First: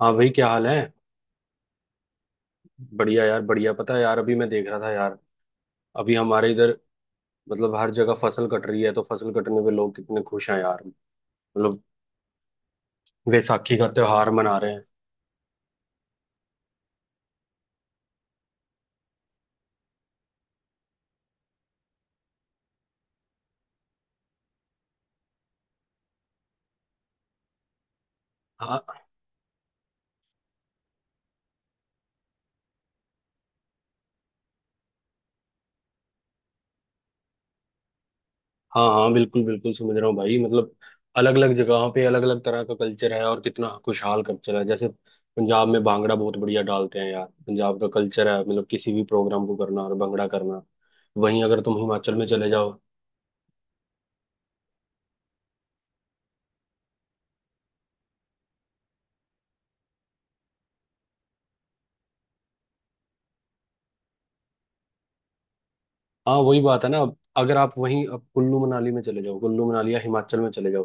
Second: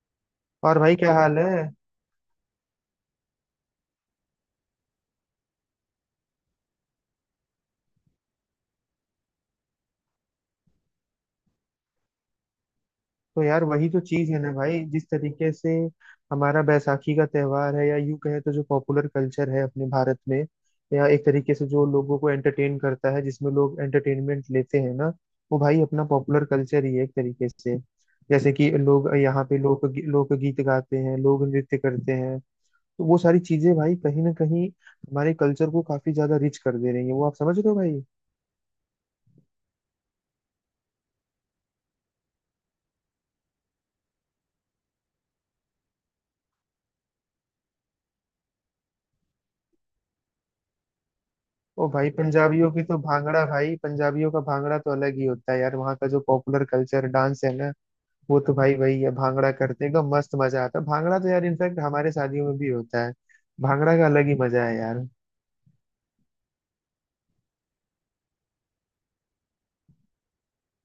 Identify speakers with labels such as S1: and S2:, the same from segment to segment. S1: हाँ भाई, क्या हाल
S2: और
S1: है?
S2: भाई क्या हाल है।
S1: बढ़िया यार, बढ़िया। पता है यार, अभी मैं देख रहा था यार। अभी हमारे इधर मतलब हर जगह फसल कट रही है, तो फसल कटने पे लोग कितने खुश हैं यार। मतलब
S2: तो यार
S1: वैसाखी का
S2: वही तो
S1: त्योहार
S2: चीज है ना
S1: मना रहे हैं।
S2: भाई, जिस तरीके से हमारा बैसाखी का त्योहार है, या यूं कहे तो जो पॉपुलर कल्चर है अपने भारत में, या एक तरीके से जो लोगों को एंटरटेन करता है, जिसमें लोग एंटरटेनमेंट लेते हैं ना, वो भाई अपना पॉपुलर कल्चर ही है एक तरीके से। जैसे कि
S1: हाँ।
S2: लोग यहाँ पे लोकगीत गाते हैं, लोग नृत्य करते हैं। तो वो सारी चीजें भाई कहीं ना कहीं हमारे कल्चर को काफी ज्यादा रिच कर दे रही है। वो आप समझ रहे हो भाई।
S1: हाँ हाँ, बिल्कुल बिल्कुल समझ रहा हूँ भाई। मतलब अलग अलग जगहों पे अलग अलग तरह का कल्चर है, और कितना खुशहाल कल्चर है। जैसे पंजाब में भांगड़ा बहुत बढ़िया डालते हैं यार। पंजाब का कल्चर है, मतलब किसी भी प्रोग्राम को करना और भंगड़ा करना। वहीं अगर तुम
S2: ओ भाई
S1: हिमाचल में चले
S2: पंजाबियों
S1: जाओ।
S2: की तो भांगड़ा, भाई पंजाबियों का भांगड़ा तो अलग ही होता है यार। वहाँ का जो पॉपुलर कल्चर डांस है ना, वो तो भाई वही है, भांगड़ा करते हैं एकदम मस्त, मजा आता है। भांगड़ा तो यार इनफैक्ट हमारे शादियों में भी होता है। भांगड़ा का अलग ही मजा है यार।
S1: हाँ, वही बात है ना। अगर आप वहीं अब कुल्लू मनाली में चले जाओ, कुल्लू मनाली या हिमाचल में चले जाओ।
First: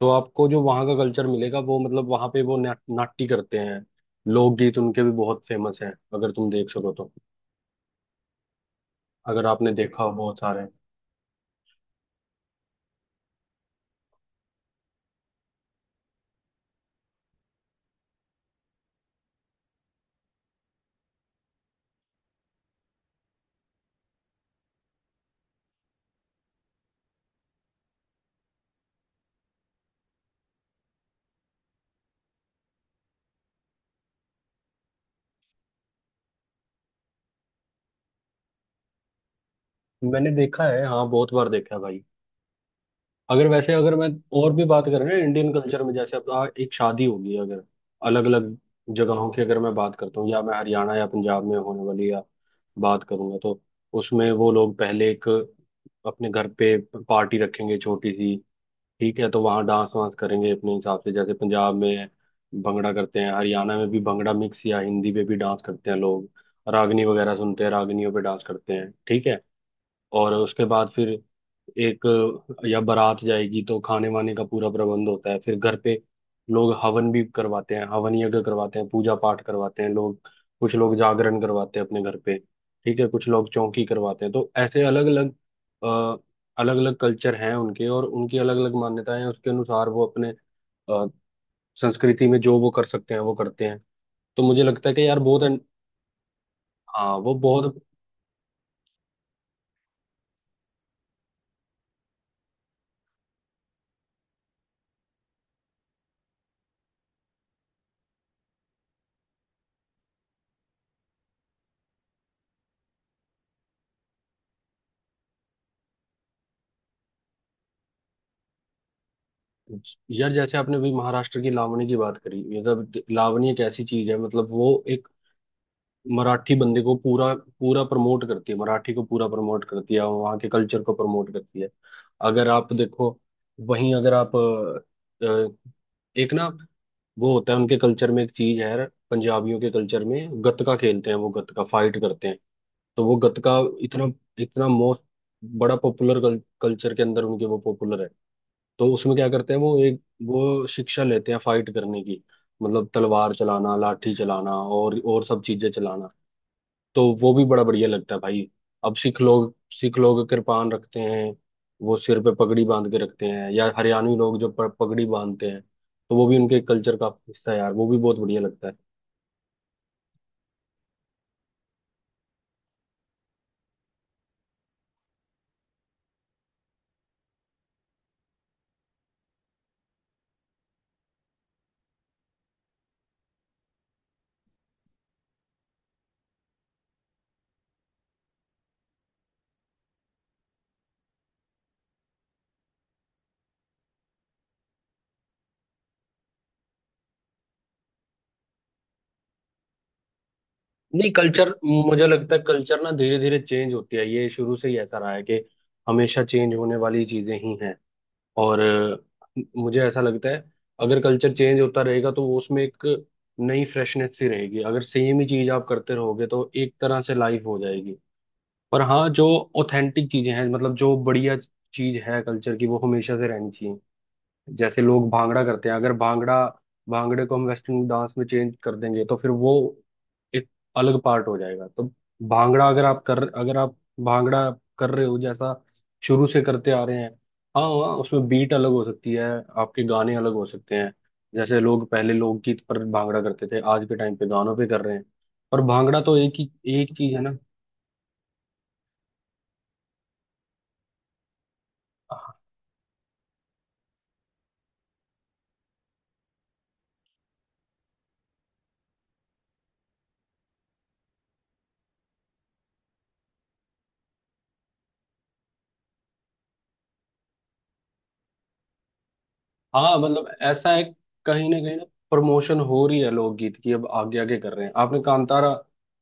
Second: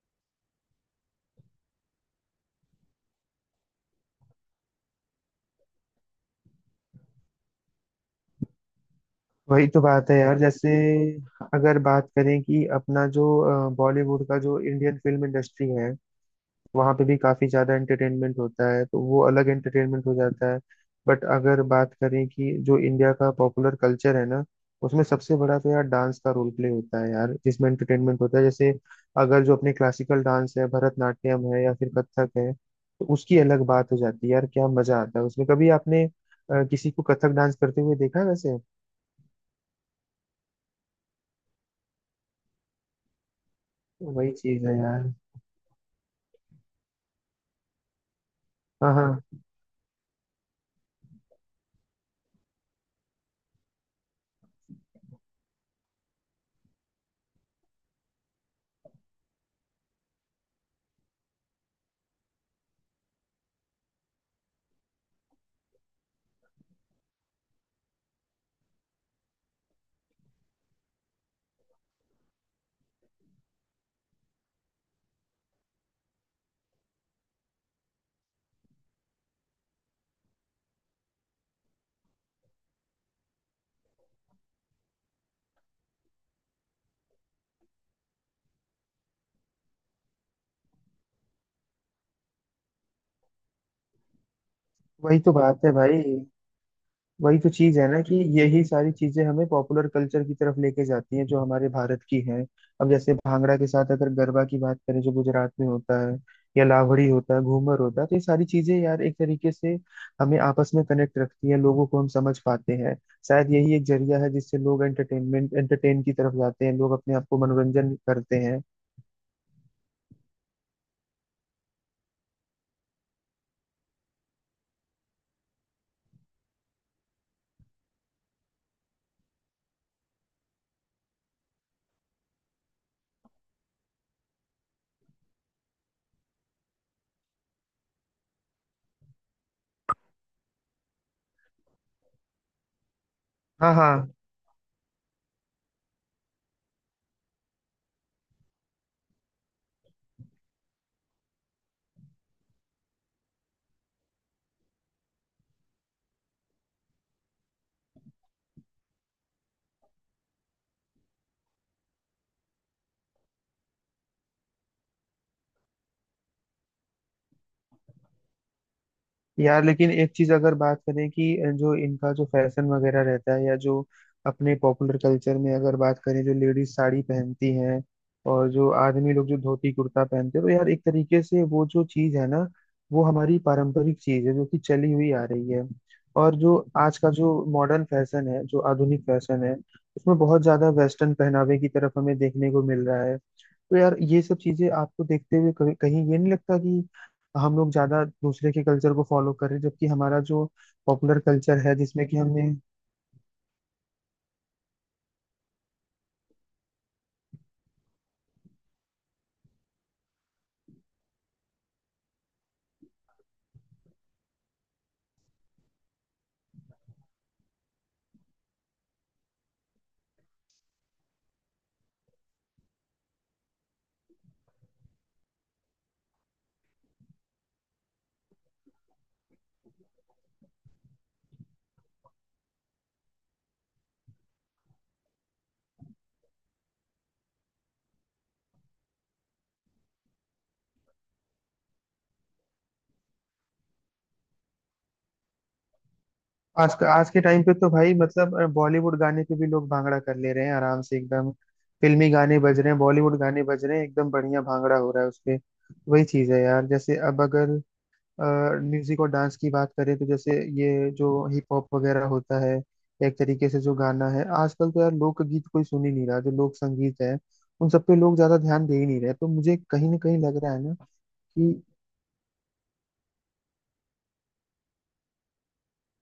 S1: तो आपको जो वहाँ का कल्चर मिलेगा वो, मतलब वहाँ पे वो ना, नाट्य करते हैं। लोकगीत उनके भी बहुत फेमस हैं, अगर तुम देख सको तो। अगर
S2: वही
S1: आपने
S2: तो
S1: देखा हो
S2: बात है
S1: बहुत
S2: यार।
S1: सारे।
S2: जैसे अगर बात करें कि अपना जो बॉलीवुड का जो इंडियन फिल्म इंडस्ट्री है, वहाँ पे भी काफी ज्यादा एंटरटेनमेंट होता है, तो वो अलग एंटरटेनमेंट हो जाता है। बट अगर बात करें कि जो इंडिया का पॉपुलर कल्चर है ना, उसमें सबसे बड़ा तो यार डांस का रोल प्ले होता है यार, जिसमें एंटरटेनमेंट होता है। जैसे अगर जो अपने क्लासिकल डांस है, भरतनाट्यम है या फिर कथक है, तो उसकी अलग बात हो जाती है यार, क्या मजा आता है उसमें। कभी आपने किसी को कथक डांस करते हुए देखा है वैसे?
S1: मैंने देखा है, हाँ, बहुत बार देखा है भाई। अगर वैसे अगर मैं
S2: वही
S1: और भी
S2: चीज है
S1: बात करें
S2: यार।
S1: ना इंडियन कल्चर में, जैसे अब एक शादी होगी अगर, अलग अलग
S2: हाँ
S1: जगहों
S2: हाँ,
S1: की अगर मैं बात करता हूँ, या मैं हरियाणा या पंजाब में होने वाली या बात करूंगा तो उसमें वो लोग पहले एक अपने घर पे पार्टी रखेंगे छोटी सी। ठीक है, तो वहाँ डांस वांस करेंगे अपने हिसाब से। जैसे पंजाब में भंगड़ा करते हैं, हरियाणा में भी भंगड़ा मिक्स या हिंदी पे भी डांस करते हैं लोग। रागनी वगैरह सुनते हैं, रागनियों पे डांस करते हैं। ठीक है। और उसके बाद फिर एक या बारात जाएगी, तो खाने वाने का पूरा प्रबंध होता है फिर घर पे। लोग हवन भी करवाते हैं, हवन यज्ञ करवाते हैं, पूजा पाठ करवाते हैं लोग। कुछ लोग जागरण करवाते हैं अपने घर पे। ठीक है, कुछ लोग चौकी करवाते हैं, तो ऐसे अलग अलग कल्चर हैं उनके, और उनकी अलग अलग मान्यताएं हैं। उसके अनुसार वो अपने अ, संस्कृति में जो वो कर सकते हैं वो करते हैं। तो मुझे लगता है कि यार
S2: वही तो
S1: बहुत।
S2: बात है भाई,
S1: हाँ, वो
S2: वही तो चीज
S1: बहुत।
S2: है ना कि यही सारी चीजें हमें पॉपुलर कल्चर की तरफ लेके जाती हैं, जो हमारे भारत की हैं। अब जैसे भांगड़ा के साथ अगर गरबा की बात करें, जो गुजरात में होता है, या लावड़ी होता है, घूमर होता है, तो ये सारी चीजें यार एक तरीके से हमें आपस में कनेक्ट रखती हैं, लोगों को हम समझ पाते हैं। शायद यही एक जरिया है जिससे लोग एंटरटेनमेंट, एंटरटेन की तरफ जाते हैं, लोग अपने आप को मनोरंजन करते हैं।
S1: यार जैसे आपने अभी महाराष्ट्र की लावणी की बात करी। मतलब लावणी एक ऐसी चीज है, मतलब वो एक मराठी बंदे को पूरा पूरा प्रमोट करती है, मराठी को पूरा प्रमोट करती है, वहाँ के कल्चर को प्रमोट करती है। अगर आप देखो, वहीं अगर आप एक ना, वो होता है उनके कल्चर में एक चीज है यार, पंजाबियों के कल्चर में गतका खेलते हैं, वो गतका फाइट करते हैं। तो वो गतका
S2: हाँ हाँ।
S1: इतना, इतना मोस्ट बड़ा पॉपुलर, कल्चर के अंदर उनके वो पॉपुलर है। तो उसमें क्या करते हैं, वो एक वो शिक्षा लेते हैं फाइट करने की। मतलब तलवार चलाना, लाठी चलाना, और सब चीजें चलाना। तो वो भी बड़ा बढ़िया लगता है भाई। अब सिख लोग कृपान रखते हैं। वो सिर पे पगड़ी बांध के रखते हैं। या हरियाणवी लोग जो पगड़ी बांधते हैं, तो वो भी उनके कल्चर का हिस्सा है यार, वो भी बहुत बढ़िया लगता है।
S2: यार लेकिन एक चीज अगर बात करें कि जो इनका जो फैशन वगैरह रहता है, या जो अपने पॉपुलर कल्चर में अगर बात करें, जो लेडीज साड़ी पहनती हैं और जो आदमी लोग जो धोती कुर्ता पहनते हैं, तो यार एक तरीके से वो जो चीज है ना, वो हमारी पारंपरिक चीज है जो कि चली हुई आ रही है। और जो आज का जो मॉडर्न फैशन है, जो आधुनिक फैशन है, उसमें बहुत ज्यादा वेस्टर्न पहनावे की तरफ हमें देखने को मिल रहा है। तो यार ये सब चीजें आपको देखते हुए कभी- कहीं ये नहीं लगता कि हम लोग ज्यादा दूसरे के कल्चर को फॉलो कर रहे हैं, जबकि हमारा जो
S1: नहीं,
S2: पॉपुलर
S1: कल्चर
S2: कल्चर है
S1: मुझे
S2: जिसमें कि
S1: लगता है
S2: हमने।
S1: कल्चर ना धीरे धीरे चेंज होती है। ये शुरू से ही ऐसा रहा है कि हमेशा चेंज होने वाली चीजें ही हैं। और मुझे ऐसा लगता है, अगर कल्चर चेंज होता रहेगा तो वो उसमें एक नई फ्रेशनेस सी रहेगी। अगर सेम ही चीज आप करते रहोगे, तो एक तरह से लाइफ हो जाएगी। पर हाँ, जो ऑथेंटिक चीजें हैं, मतलब जो बढ़िया चीज है कल्चर की, वो हमेशा से रहनी चाहिए। जैसे लोग भांगड़ा करते हैं। अगर भांगड़ा भांगड़े को हम वेस्टर्न डांस में चेंज कर देंगे तो फिर वो एक अलग पार्ट हो जाएगा। तो भांगड़ा अगर आप भांगड़ा कर रहे हो जैसा शुरू से करते आ रहे हैं। हाँ हाँ, उसमें बीट अलग हो सकती है, आपके गाने अलग हो सकते हैं। जैसे लोग पहले लोकगीत पर भांगड़ा करते थे, आज के टाइम पे गानों पे कर रहे हैं। पर भांगड़ा तो एक ही,
S2: आज,
S1: एक
S2: आज
S1: चीज है
S2: के
S1: ना।
S2: टाइम पे तो भाई मतलब बॉलीवुड गाने पे भी लोग भांगड़ा कर ले रहे हैं आराम से एकदम। फिल्मी गाने बज रहे हैं, बॉलीवुड गाने बज रहे हैं, एकदम बढ़िया भांगड़ा हो रहा है उसपे। वही चीज है यार। जैसे अब अगर म्यूजिक और डांस की बात करें, तो जैसे ये जो हिप हॉप वगैरह होता है, या एक तरीके से जो गाना है आजकल, तो यार लोकगीत कोई सुन ही नहीं रहा, जो लोक संगीत है उन सब पे लोग ज्यादा ध्यान दे ही नहीं रहे। तो मुझे कहीं ना
S1: हाँ,
S2: कहीं
S1: मतलब
S2: लग रहा है
S1: ऐसा
S2: ना
S1: है,
S2: कि
S1: कहीं ना प्रमोशन हो रही है लोकगीत की, अब आगे आगे कर रहे हैं। आपने कांतारा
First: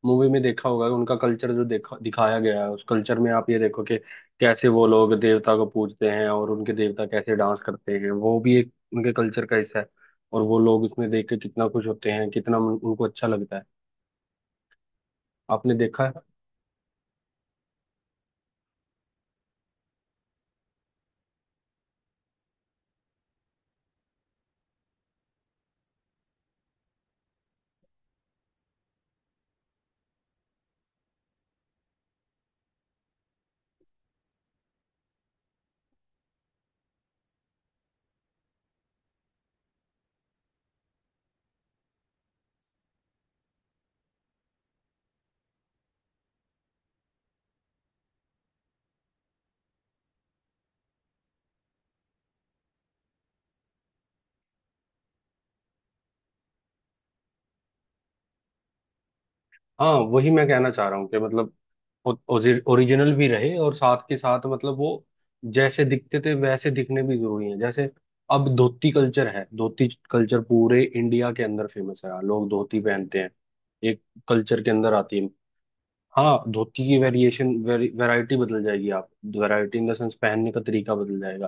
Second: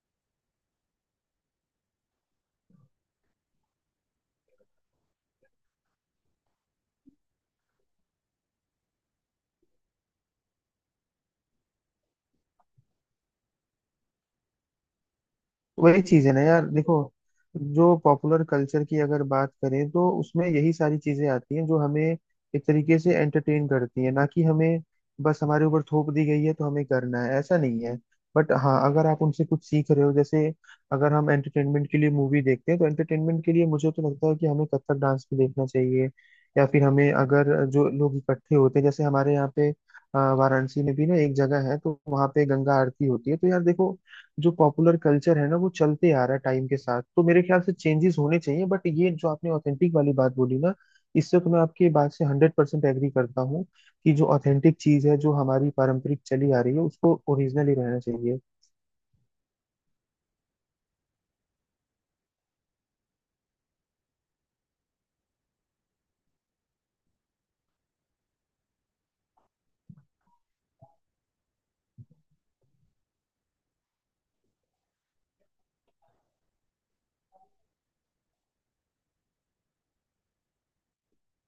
S1: मूवी में देखा होगा, उनका कल्चर जो देखा दिखाया गया है, उस कल्चर में आप ये देखो कि कैसे वो लोग देवता को पूजते हैं और उनके देवता कैसे डांस करते हैं, वो भी एक उनके कल्चर का हिस्सा है। और वो लोग उसमें देख के कितना खुश होते हैं, कितना उनको अच्छा लगता है। आपने
S2: वही
S1: देखा है?
S2: चीज है ना यार। देखो, जो पॉपुलर कल्चर की अगर बात करें, तो उसमें यही सारी चीजें आती हैं जो हमें एक तरीके से एंटरटेन करती है, ना कि हमें बस हमारे ऊपर थोप दी गई है तो हमें करना है, ऐसा नहीं है। बट हाँ, अगर आप उनसे कुछ सीख रहे हो, जैसे अगर हम एंटरटेनमेंट के लिए मूवी देखते हैं, तो एंटरटेनमेंट के लिए मुझे तो लगता है कि हमें कथक डांस भी देखना चाहिए। या फिर हमें अगर जो लोग इकट्ठे होते हैं, जैसे हमारे यहाँ पे वाराणसी में भी ना एक जगह है, तो वहाँ पे गंगा आरती होती है। तो यार देखो, जो पॉपुलर कल्चर है ना, वो चलते आ रहा है टाइम के साथ, तो मेरे ख्याल से चेंजेस होने चाहिए। बट ये जो आपने ऑथेंटिक वाली बात बोली ना, इससे तो मैं आपकी बात से हंड्रेड परसेंट एग्री करता हूँ कि जो ऑथेंटिक चीज है, जो हमारी पारंपरिक चली आ रही है, उसको ओरिजिनल ही रहना चाहिए।
S1: हाँ, वही मैं कहना चाह रहा हूँ कि मतलब ओरिजिनल भी रहे और साथ के साथ मतलब वो जैसे दिखते थे वैसे दिखने भी जरूरी है। जैसे अब धोती कल्चर है, धोती कल्चर पूरे इंडिया के अंदर फेमस है, लोग धोती पहनते हैं, एक कल्चर के अंदर आती है। हाँ, धोती की वेरिएशन वैरायटी बदल जाएगी। आप, वैरायटी इन द सेंस पहनने का तरीका बदल जाएगा।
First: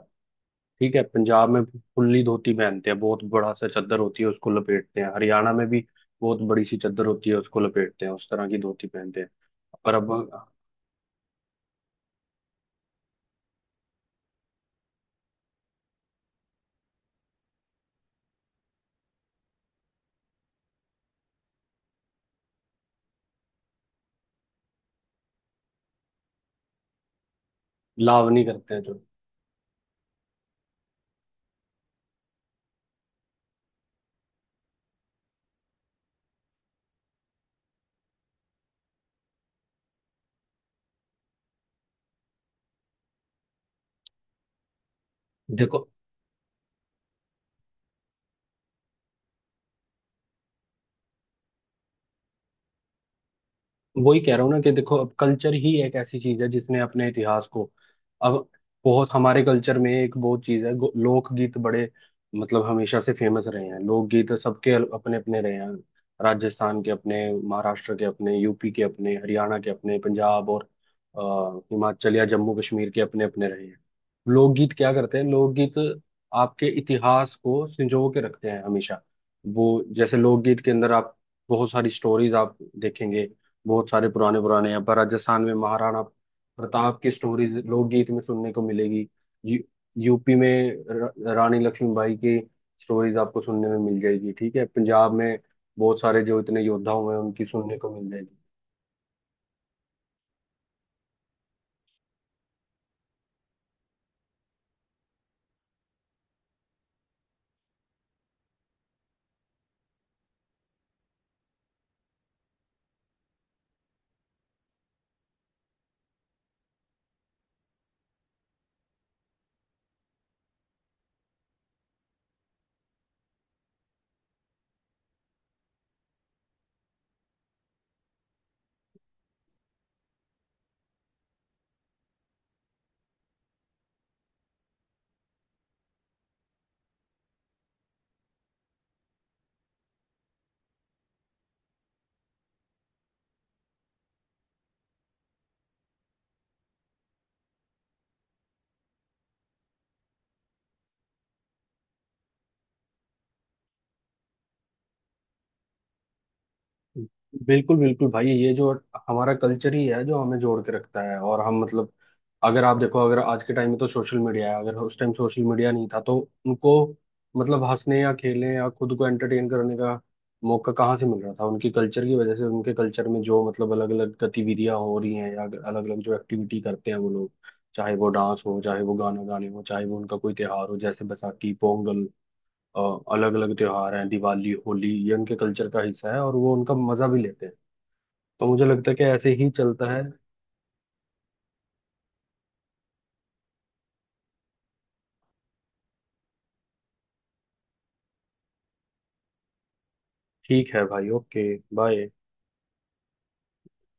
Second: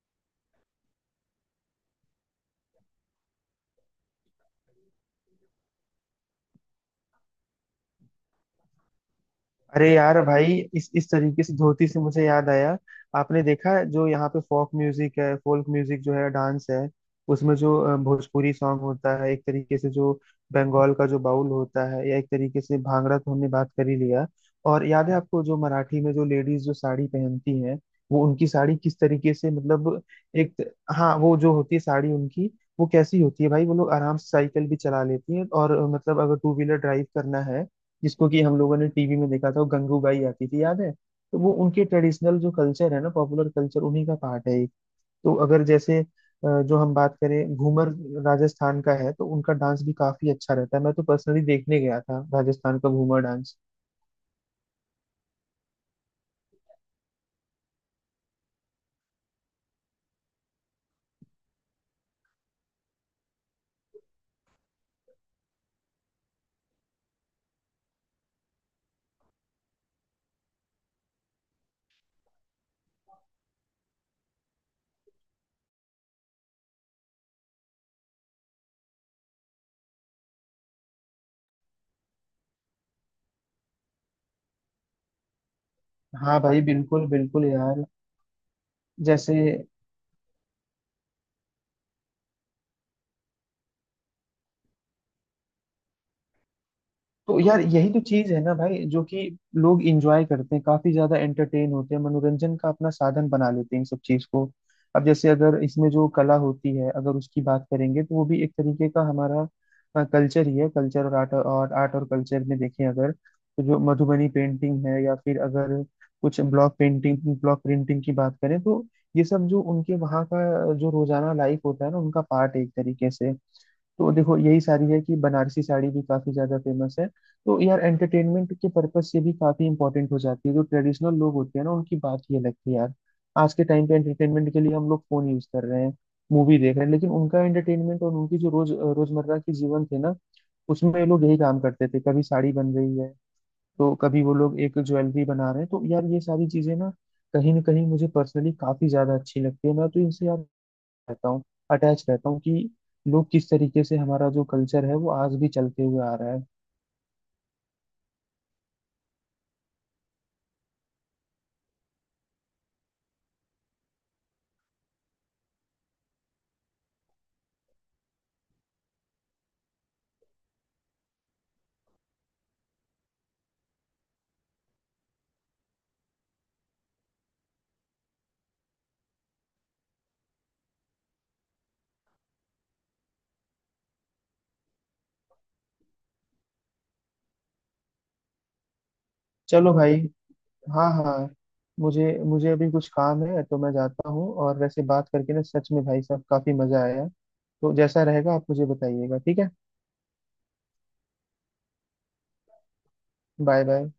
S1: ठीक है, पंजाब में फुल्ली धोती पहनते हैं, बहुत बड़ा सा चद्दर होती है, उसको लपेटते हैं। हरियाणा में भी बहुत बड़ी सी चद्दर होती है, उसको लपेटते हैं, उस तरह की धोती पहनते हैं।
S2: अरे
S1: पर अब
S2: यार भाई, इस तरीके से धोती से मुझे याद आया, आपने देखा जो यहाँ पे फोक म्यूजिक है, फोक म्यूजिक जो है, डांस है, उसमें जो भोजपुरी सॉन्ग होता है, एक तरीके से जो बंगाल का जो बाउल होता है, या एक तरीके से भांगड़ा तो हमने बात कर ही लिया। और याद है आपको जो मराठी में जो लेडीज जो साड़ी पहनती हैं, वो
S1: लाव नहीं
S2: उनकी
S1: करते
S2: साड़ी
S1: हैं जो,
S2: किस तरीके से, मतलब एक, हाँ वो जो होती है साड़ी उनकी, वो कैसी होती है भाई? वो लोग आराम से साइकिल भी चला लेती हैं, और मतलब अगर टू व्हीलर ड्राइव करना है, जिसको कि हम लोगों ने टीवी में देखा था, वो गंगू बाई आती थी, याद है? तो वो उनके ट्रेडिशनल जो कल्चर है ना, पॉपुलर कल्चर, उन्हीं का पार्ट है ये। तो अगर
S1: देखो।
S2: जैसे जो हम बात करें घूमर, राजस्थान का है, तो उनका डांस भी काफी अच्छा रहता है। मैं तो पर्सनली देखने गया था राजस्थान का घूमर डांस।
S1: वही कह रहा हूँ ना कि देखो, अब कल्चर ही एक ऐसी चीज है जिसने अपने इतिहास को, अब बहुत हमारे कल्चर में एक बहुत चीज है, लोकगीत बड़े मतलब हमेशा से फेमस रहे हैं। लोकगीत सबके अपने अपने रहे हैं। राजस्थान के अपने, महाराष्ट्र के अपने, यूपी के अपने, हरियाणा के अपने, पंजाब और हिमाचल या जम्मू कश्मीर के अपने अपने रहे हैं। लोकगीत क्या करते हैं, लोकगीत आपके इतिहास को संजो के रखते हैं हमेशा। वो जैसे लोकगीत के अंदर आप बहुत सारी स्टोरीज आप देखेंगे। बहुत सारे पुराने पुराने, यहाँ पर राजस्थान में महाराणा
S2: हाँ भाई
S1: प्रताप
S2: बिल्कुल
S1: की
S2: बिल्कुल
S1: स्टोरीज
S2: यार।
S1: लोकगीत में सुनने को मिलेगी।
S2: जैसे
S1: यू, यूपी में रानी लक्ष्मीबाई की स्टोरीज आपको सुनने में मिल जाएगी। ठीक है, पंजाब में बहुत सारे जो इतने योद्धा हुए हैं
S2: तो
S1: उनकी
S2: यार
S1: सुनने
S2: यही
S1: को
S2: तो
S1: मिल
S2: चीज
S1: जाएगी।
S2: है ना भाई, जो कि लोग इंजॉय करते हैं, काफी ज्यादा एंटरटेन होते हैं, मनोरंजन का अपना साधन बना लेते हैं इन सब चीज को। अब जैसे अगर इसमें जो कला होती है, अगर उसकी बात करेंगे, तो वो भी एक तरीके का हमारा कल्चर ही है। कल्चर और आर्ट, और आर्ट और कल्चर में देखें अगर, तो जो मधुबनी पेंटिंग है, या फिर अगर कुछ ब्लॉक पेंटिंग ब्लॉक प्रिंटिंग की बात करें, तो ये सब जो उनके वहाँ का जो रोजाना लाइफ होता है ना, उनका पार्ट है एक तरीके से। तो देखो यही साड़ी है कि बनारसी साड़ी भी काफी ज्यादा फेमस है। तो यार एंटरटेनमेंट के पर्पज से भी काफी इंपॉर्टेंट हो जाती है। जो ट्रेडिशनल लोग होते हैं ना, उनकी बात ही अलग थी यार। आज के टाइम पे एंटरटेनमेंट के लिए हम लोग फोन यूज कर रहे हैं, मूवी देख रहे हैं, लेकिन उनका एंटरटेनमेंट और उनकी जो रोज, रोजमर्रा की जीवन थे ना, उसमें ये लोग यही काम करते थे, कभी साड़ी बन रही है, तो कभी वो लोग एक ज्वेलरी बना रहे हैं। तो यार ये सारी चीजें ना कहीं मुझे पर्सनली काफी ज्यादा अच्छी लगती है। मैं तो इनसे यार रहता हूँ, अटैच रहता हूँ कि लोग किस तरीके से, हमारा जो कल्चर है वो आज भी चलते हुए आ रहा है।
S1: बिल्कुल बिल्कुल भाई, ये जो हमारा कल्चर ही है जो हमें जोड़ के रखता है, और हम मतलब, अगर आप देखो, अगर आज के टाइम में तो सोशल मीडिया है। अगर उस टाइम सोशल मीडिया नहीं था तो उनको मतलब हंसने या खेलने या खुद को एंटरटेन करने का मौका कहाँ से मिल रहा था? उनके कल्चर की वजह से। उनके कल्चर में जो मतलब अलग अलग गतिविधियां हो रही हैं या अलग अलग जो एक्टिविटी करते हैं वो लोग, चाहे वो डांस हो, चाहे वो गाना गाने हो, चाहे वो उनका कोई त्योहार हो, जैसे बैसाखी, पोंगल, अलग अलग त्योहार हैं, दिवाली, होली, ये उनके कल्चर का हिस्सा है और वो उनका मजा भी लेते हैं। तो मुझे लगता है कि ऐसे ही
S2: चलो
S1: चलता
S2: भाई,
S1: है।
S2: हाँ हाँ, मुझे मुझे अभी कुछ काम है तो मैं जाता हूँ, और वैसे बात करके ना सच में भाई साहब काफी मजा आया। तो जैसा रहेगा आप मुझे बताइएगा, ठीक है?
S1: ठीक है भाई, ओके, बाय।
S2: Bye bye.